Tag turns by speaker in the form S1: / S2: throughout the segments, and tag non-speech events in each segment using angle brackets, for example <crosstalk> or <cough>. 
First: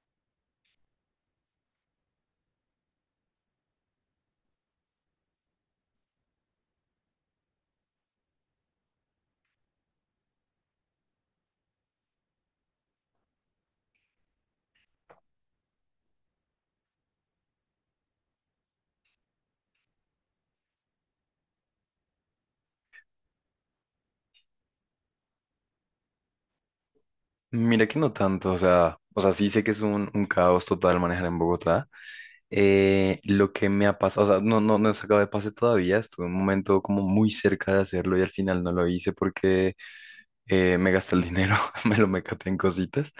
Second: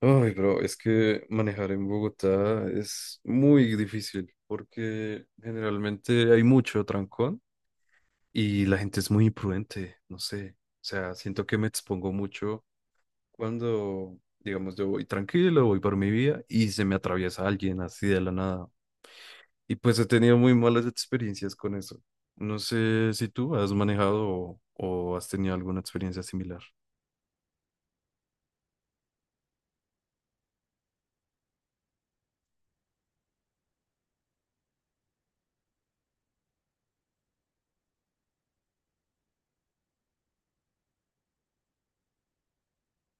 S1: Ay, pero es que manejar en Bogotá es muy difícil porque generalmente hay mucho trancón y la gente es muy imprudente, no sé. O sea, siento que me expongo mucho cuando, digamos, yo voy tranquilo, voy por mi vía y se me atraviesa alguien así de la nada. Y pues he tenido muy malas experiencias con eso. No sé si tú has manejado o has tenido alguna experiencia similar.
S2: Mira que no tanto, o sea, sí sé que es un caos total manejar en Bogotá. Lo que me ha pasado, o sea, no he sacado de pase todavía, estuve un momento como muy cerca de hacerlo y al final no lo hice porque me gasté el dinero, <laughs> me lo me en cositas,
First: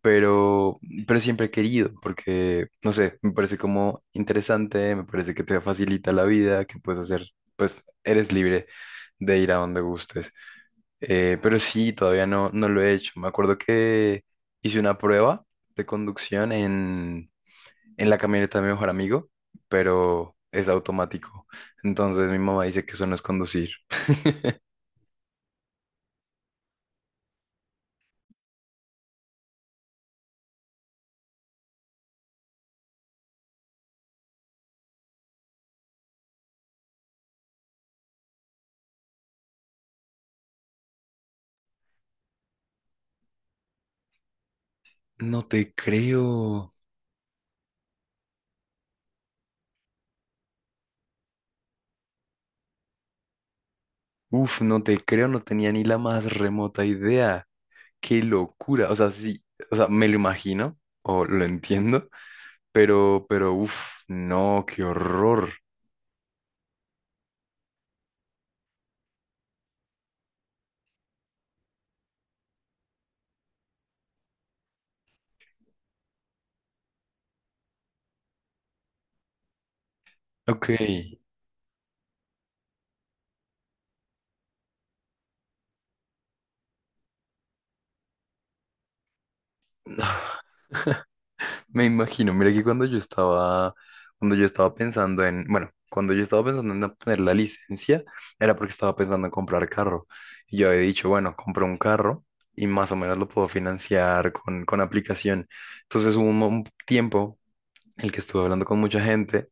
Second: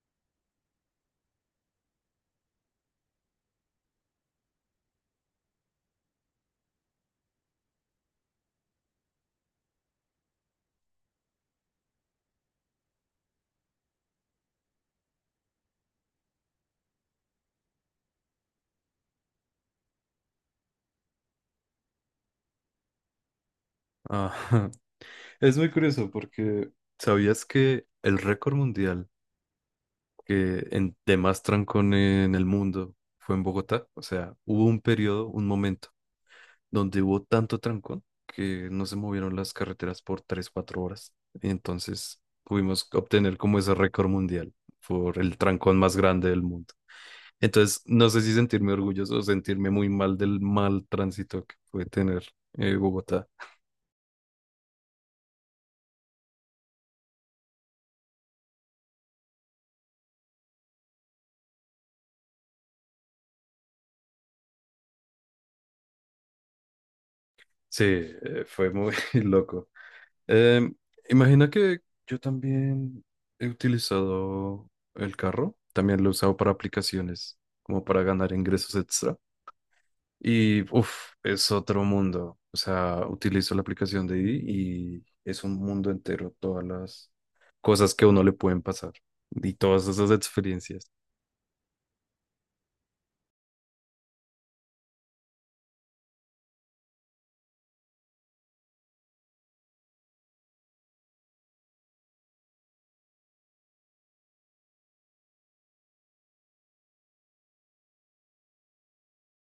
S2: pero, pero siempre he querido, porque, no sé, me parece como interesante, me parece que te facilita la vida, que puedes hacer, pues eres libre de ir a donde gustes. Pero sí, todavía no lo he hecho. Me acuerdo que hice una prueba de conducción en la camioneta de mi mejor amigo, pero es automático. Entonces mi mamá dice que eso no es conducir.
S1: Ah, <laughs> es muy curioso porque ¿sabías que el récord mundial de más trancón en el mundo fue en Bogotá? O sea, hubo un periodo, un momento, donde hubo tanto trancón que no se movieron las carreteras por 3 4 horas. Y entonces pudimos obtener como ese récord mundial por el
S2: No te
S1: trancón más grande del mundo.
S2: creo.
S1: Entonces, no sé si sentirme orgulloso o sentirme muy mal del mal tránsito que puede tener Bogotá.
S2: Uf, no te creo, no tenía ni la más remota idea. Qué locura. O sea, sí, o sea, me lo imagino o lo entiendo, pero, uf, no, qué horror.
S1: Sí, fue muy <laughs> loco. Em, Imagina que yo también he utilizado el carro, también lo he usado para aplicaciones, como para ganar ingresos extra. Y
S2: Ok.
S1: uff, es otro mundo. O sea, utilizo la aplicación de Didi y es un mundo entero, todas las cosas que a uno le pueden pasar y todas esas
S2: <sighs>
S1: experiencias.
S2: Me imagino, mira que cuando yo estaba pensando en, bueno, cuando yo estaba pensando en obtener la licencia, era porque estaba pensando en comprar carro. Y yo había dicho, bueno, compro un carro y más o menos lo puedo financiar con aplicación. Entonces hubo un, un tiempo en el que estuve hablando con mucha gente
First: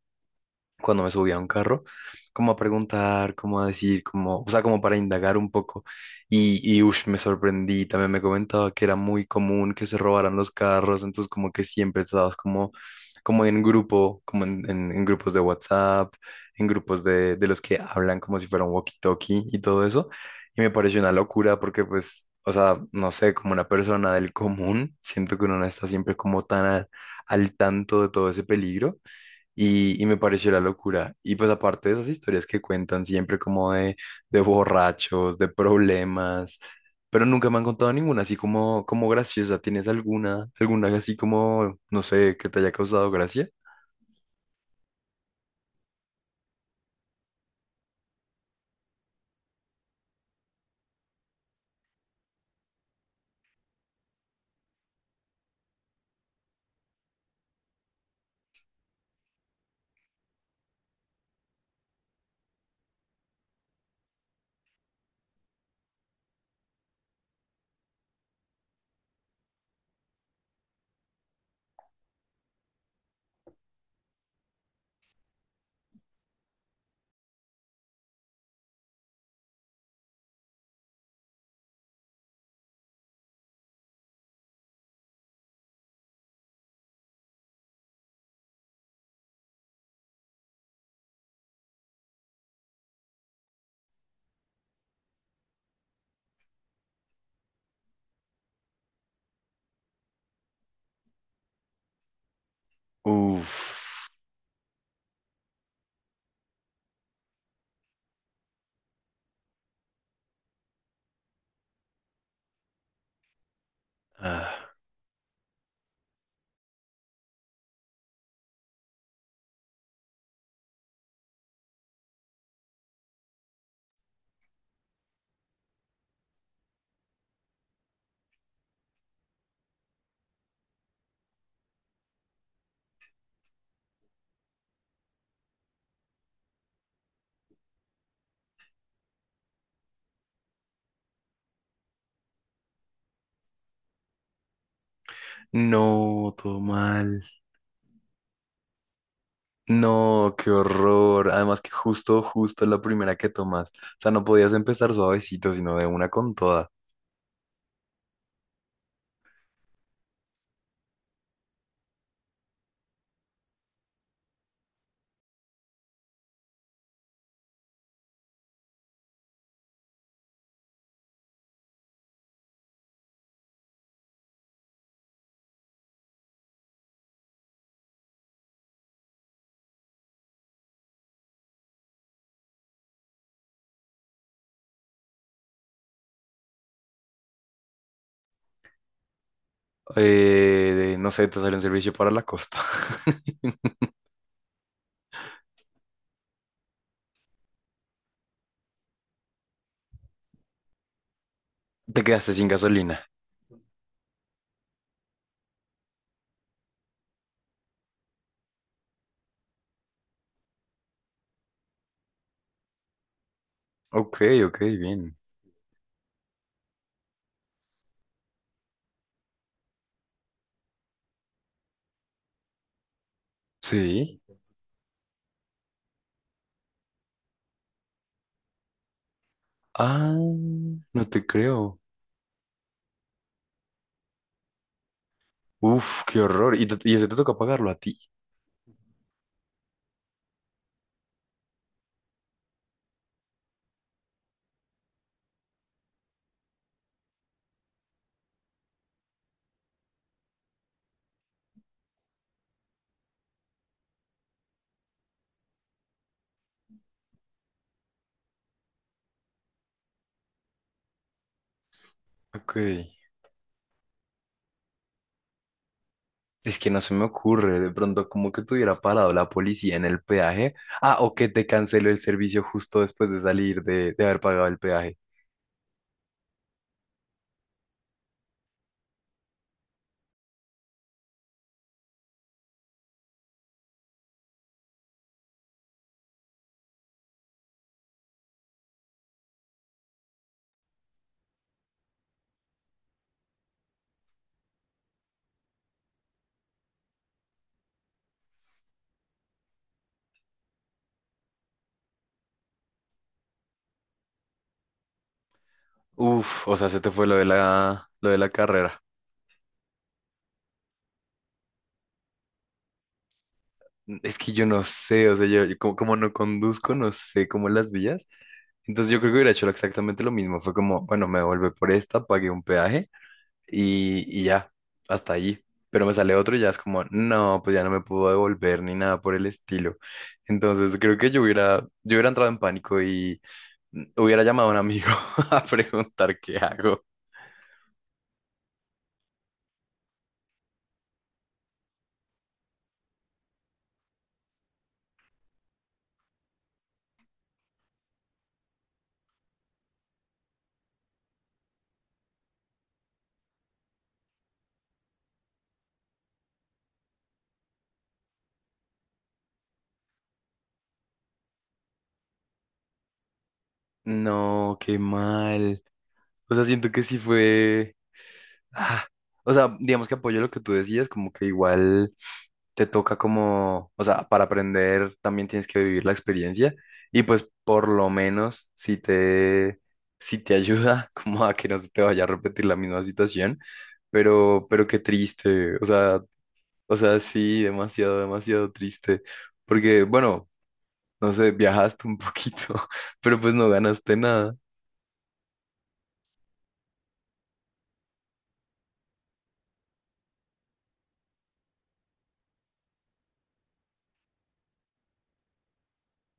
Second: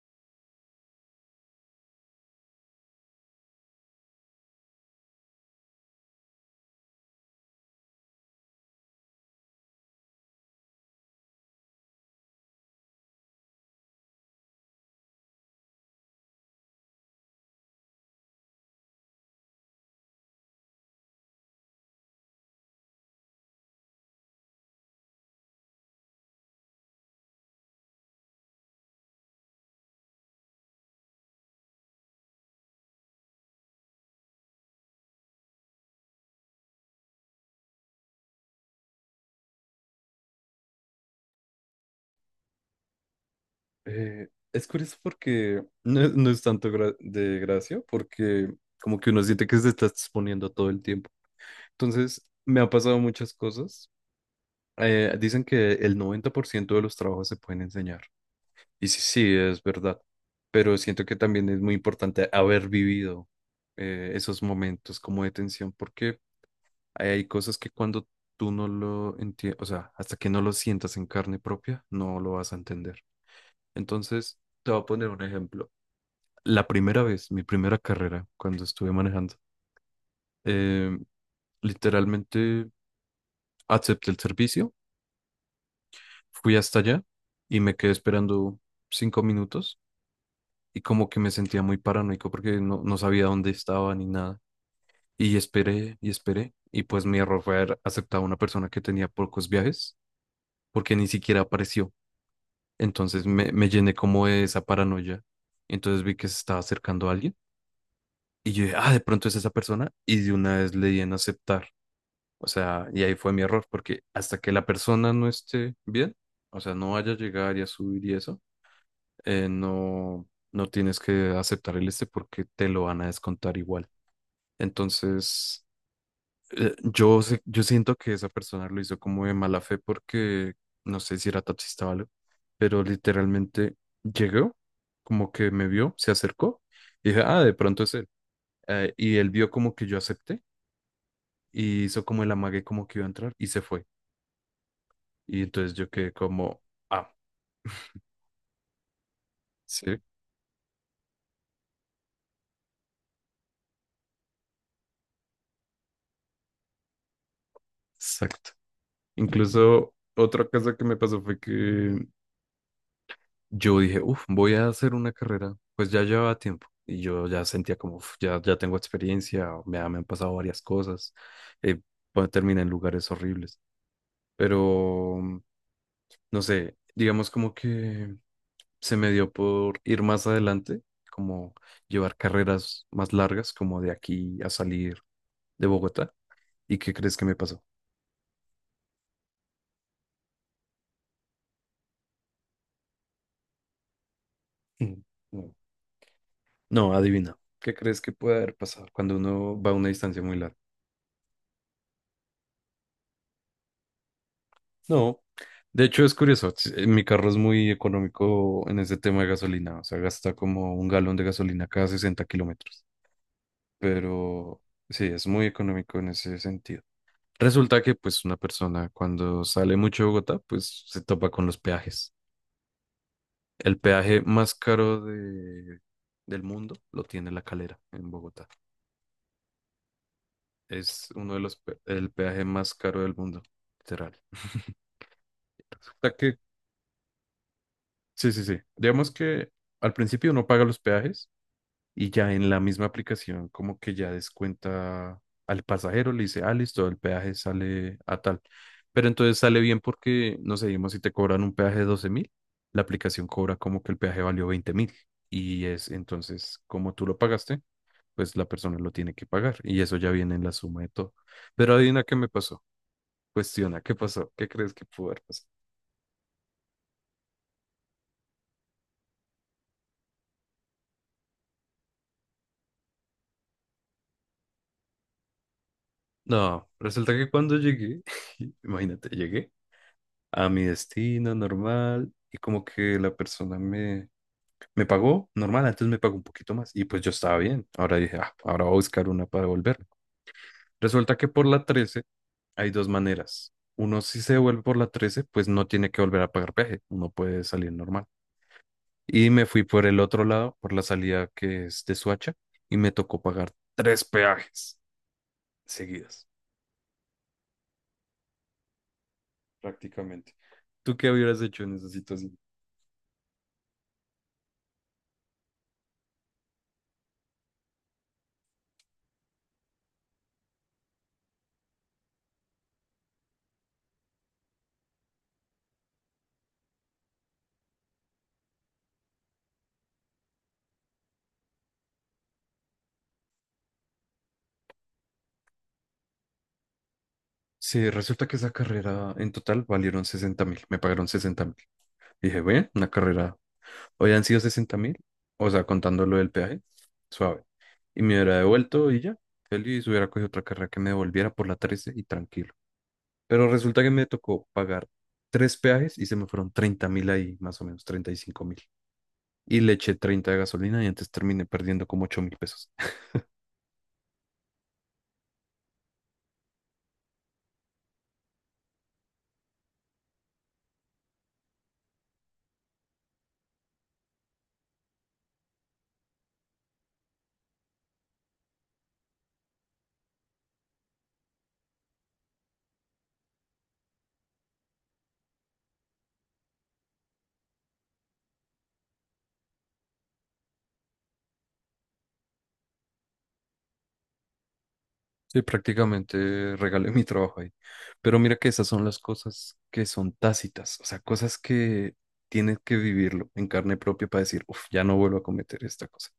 S2: cuando me subí a un carro, como a preguntar, como a decir, como, o sea, como para indagar un poco. Y ush, me sorprendí, también me comentaba que era muy común que se robaran los carros, entonces como que siempre estabas como, como en grupo, como en, en grupos de WhatsApp, en grupos de los que hablan como si fuera un walkie-talkie y todo eso. Y me pareció una locura porque pues... O sea, no sé, como una persona del común, siento que uno no está siempre como tan al tanto de todo ese peligro y me pareció la locura. Y pues aparte de esas historias que cuentan siempre como de borrachos, de problemas, pero nunca me han contado ninguna así como, como graciosa. ¿Tienes alguna, alguna así como, no sé, que te haya causado gracia?
S1: Es curioso porque no, es no es tanto de gracia, porque como que uno siente que se está exponiendo todo el tiempo. Entonces, me ha pasado muchas cosas. Dicen que el 90% de los trabajos se pueden enseñar. Y sí, sí, es verdad. Pero siento que también es muy importante haber vivido esos momentos como de tensión, porque hay cosas que cuando tú no lo entiendes, o sea, hasta que no lo sientas en carne propia, no lo vas a entender. Entonces, te voy a poner un ejemplo. La primera vez, mi primera carrera, cuando estuve manejando, eh, literalmente acepté el servicio. Fui hasta allá y me quedé esperando 5 minutos y como que me sentía muy paranoico porque no, no sabía dónde estaba ni nada. Y esperé y esperé y pues mi error fue haber aceptado a una persona que tenía pocos viajes porque ni siquiera apareció. Entonces me,
S2: Uf.
S1: me llené como de esa paranoia. Entonces vi que se estaba acercando a alguien y yo dije, ah, de pronto es esa persona y de una vez le di en aceptar. O sea, y ahí fue mi error porque hasta que la
S2: Ah.
S1: persona no esté bien, o sea, no vaya a llegar y a subir y eso, no, no tienes que aceptar el este porque te lo van a descontar igual. Entonces, yo siento que esa persona lo hizo como de mala fe porque no sé si era taxista o algo, pero literalmente llegó, como que me vio, se acercó y dije, ah, de pronto es él. Y él vio como que yo acepté y hizo como el amague como que iba a entrar y se fue. Y entonces yo quedé
S2: No, todo
S1: como, ah,
S2: mal.
S1: sí,
S2: No, qué horror. Además que justo, justo la primera que tomas. O sea, no podías empezar suavecito, sino de una con toda.
S1: exacto. Incluso otra cosa que me pasó fue que yo dije, uff, voy a hacer una carrera, pues ya llevaba tiempo y yo ya sentía como, "Uf, ya, ya tengo experiencia, o me han pasado varias cosas, eh, pues, terminé en lugares horribles, pero no sé, digamos como que se me dio por ir más adelante, como llevar carreras más largas, como de aquí a salir de Bogotá. ¿Y qué crees que me pasó?
S2: No sé, te salió un servicio para la costa. <laughs>
S1: Mm, No, no, adivina, ¿qué crees que puede haber pasado cuando uno va a una distancia muy larga?
S2: Te quedaste sin gasolina.
S1: No, de hecho es curioso, mi carro es muy económico en ese tema de gasolina, o sea, gasta como un galón de gasolina cada 60 kilómetros,
S2: Ok, ok,
S1: pero sí,
S2: bien.
S1: es muy económico en ese sentido. Resulta que pues una persona cuando sale mucho de Bogotá, pues se topa con los peajes. El
S2: Sí.
S1: peaje más caro del mundo lo tiene La Calera en Bogotá.
S2: Ah, no
S1: Es
S2: te
S1: uno de los, pe-
S2: creo.
S1: El peaje más caro del mundo, literal. O
S2: Uf,
S1: sea
S2: qué
S1: que,
S2: horror. Y, y ese te toca pagarlo a ti.
S1: sí, sí, sí. Digamos que al principio uno paga los peajes y ya en la misma aplicación como que ya descuenta al pasajero, le dice, ah, listo, el peaje sale a tal. Pero entonces sale bien porque, no sé, digamos, si te cobran un peaje de 12.000, la aplicación cobra como que el peaje valió 20.000. Y es entonces, como tú lo pagaste, pues la persona lo tiene que pagar. Y eso ya viene en la suma de todo. Pero adivina qué me
S2: Ok.
S1: pasó. Cuestiona, ¿qué pasó? ¿Qué crees que pudo haber pasado?
S2: Es que no se me ocurre de pronto como que te hubiera parado la policía en el peaje. Ah, o que te canceló el servicio justo después de salir de haber pagado el peaje.
S1: No, resulta que cuando llegué, <laughs> imagínate, llegué a mi destino normal y como que la persona me pagó normal, antes me pagó un poquito más y pues yo estaba bien. Ahora dije, ah, ahora voy a buscar una para devolverme. Resulta que por la 13 hay dos maneras. Uno, si se devuelve por la 13, pues no tiene que volver a pagar peaje, uno puede salir normal. Y me fui por el otro lado, por la salida que es de Suacha, y me tocó pagar tres peajes seguidas,
S2: Uf, o sea, se te fue lo de la carrera.
S1: prácticamente. ¿Tú qué hubieras hecho en esa situación?
S2: Es que yo no sé, o sea, yo como, como no conduzco, no sé cómo las vías. Entonces yo creo que hubiera hecho exactamente lo mismo. Fue como, bueno, me devolvé por esta, pagué un peaje y ya, hasta allí. Pero me sale otro y ya es como, no, pues ya no me puedo devolver ni nada por el estilo. Entonces creo que yo hubiera entrado en pánico y mm, hubiera llamado a un amigo <laughs> a preguntar qué hago.
S1: Sí, resulta que esa carrera en total valieron 60.000, me pagaron 60.000. Dije, bueno, una carrera, hoy han sido 60.000, o sea, contando lo del peaje, suave. Y me hubiera devuelto y ya, feliz, hubiera cogido otra carrera que me devolviera por la 13 y tranquilo. Pero resulta que me tocó pagar tres peajes y se me fueron 30.000 ahí, más o menos, 35.000. Y le eché 30 de gasolina y antes terminé perdiendo como 8.000 pesos.
S2: No, qué mal. O sea, siento que sí fue... ah, o sea, digamos que apoyo lo que tú decías, como que igual... te toca como, o sea, para aprender también tienes que vivir la experiencia y pues por lo menos si te, si te ayuda <laughs> como a que no se te vaya a repetir la misma situación, pero qué triste, o sea, sí, demasiado, demasiado triste, porque bueno, no sé, viajaste un poquito, <laughs> pero pues no ganaste nada.
S1: Sí, prácticamente regalé <laughs> mi trabajo ahí. Pero mira que esas son las cosas que son tácitas, o sea, cosas que tienes que vivirlo en carne propia para decir, uff, ya no vuelvo a cometer esta cosa.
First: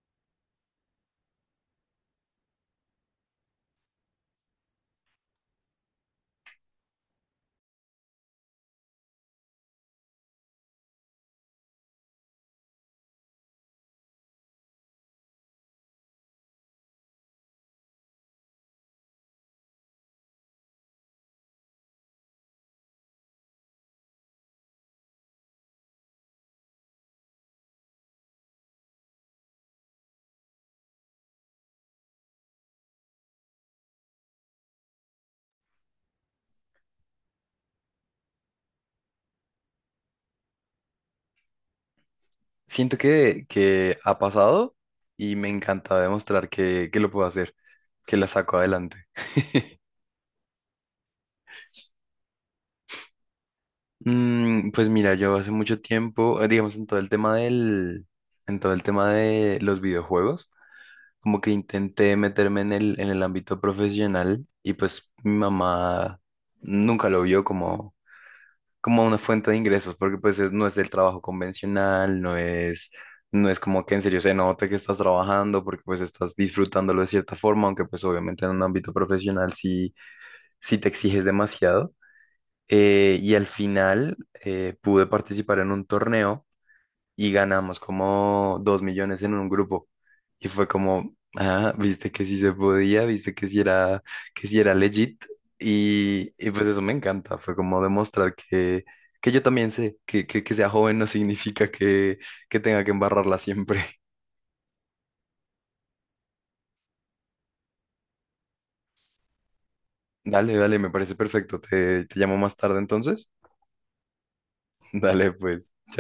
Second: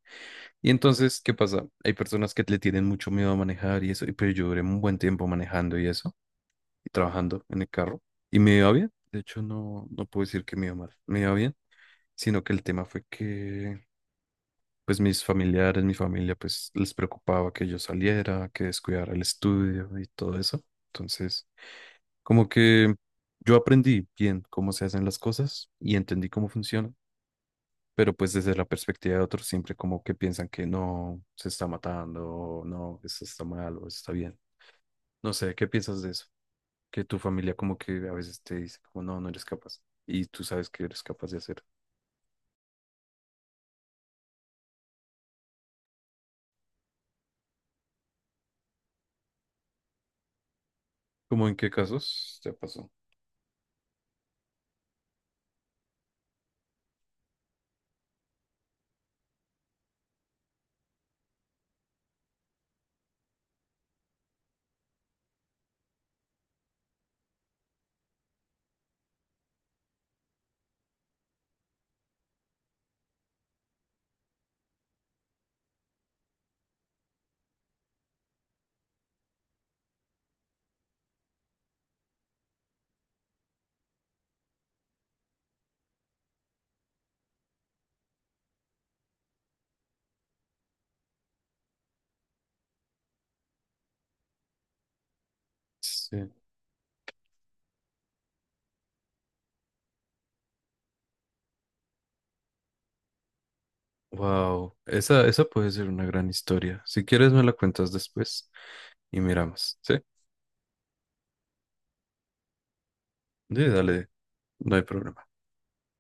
S1: Y entonces, ¿qué pasa? Hay personas que le tienen mucho miedo a manejar y eso, y pero yo duré un buen tiempo manejando y eso, y trabajando en el carro, y me iba bien. De hecho, no, no puedo decir que me iba mal, me iba bien, sino que el tema fue que pues mis familiares, mi familia, pues les preocupaba que yo saliera, que descuidara el estudio y todo eso. Entonces, como que yo aprendí bien cómo se hacen las cosas y entendí cómo funcionan, pero pues desde la perspectiva de otros siempre como que piensan que no, se está matando, o no, eso está mal o eso está bien. No sé, ¿qué piensas de eso? Que tu familia como que a veces te dice como no, no eres capaz y tú sabes que eres capaz de hacer.
S2: Siento que ha pasado y me encanta demostrar que lo puedo hacer, que la saco adelante.
S1: ¿Cómo en qué casos te pasó?
S2: Mm, pues mira, yo hace mucho tiempo, digamos, en todo el tema del, en todo el tema de los videojuegos, como que intenté meterme en el ámbito profesional y pues mi mamá nunca lo vio como, como una fuente de ingresos, porque pues no es el trabajo convencional, no es, no es como que en serio se note que estás trabajando, porque pues estás disfrutándolo de cierta forma, aunque pues obviamente en un ámbito profesional sí, sí te exiges demasiado. Y al final pude participar en un torneo y ganamos como 2 millones en un grupo. Y fue como, ah, viste que sí se podía, viste que sí era legit.
S1: Sí.
S2: Y pues eso me encanta, fue como demostrar que yo también sé que, que sea joven no significa que tenga que embarrarla siempre. <laughs>
S1: Wow, esa puede ser una gran historia. Si quieres me la cuentas después y miramos, ¿sí?
S2: Dale, dale, me parece perfecto. Te llamo más tarde entonces.
S1: Sí, dale, no hay
S2: <laughs>
S1: problema.
S2: Dale, pues.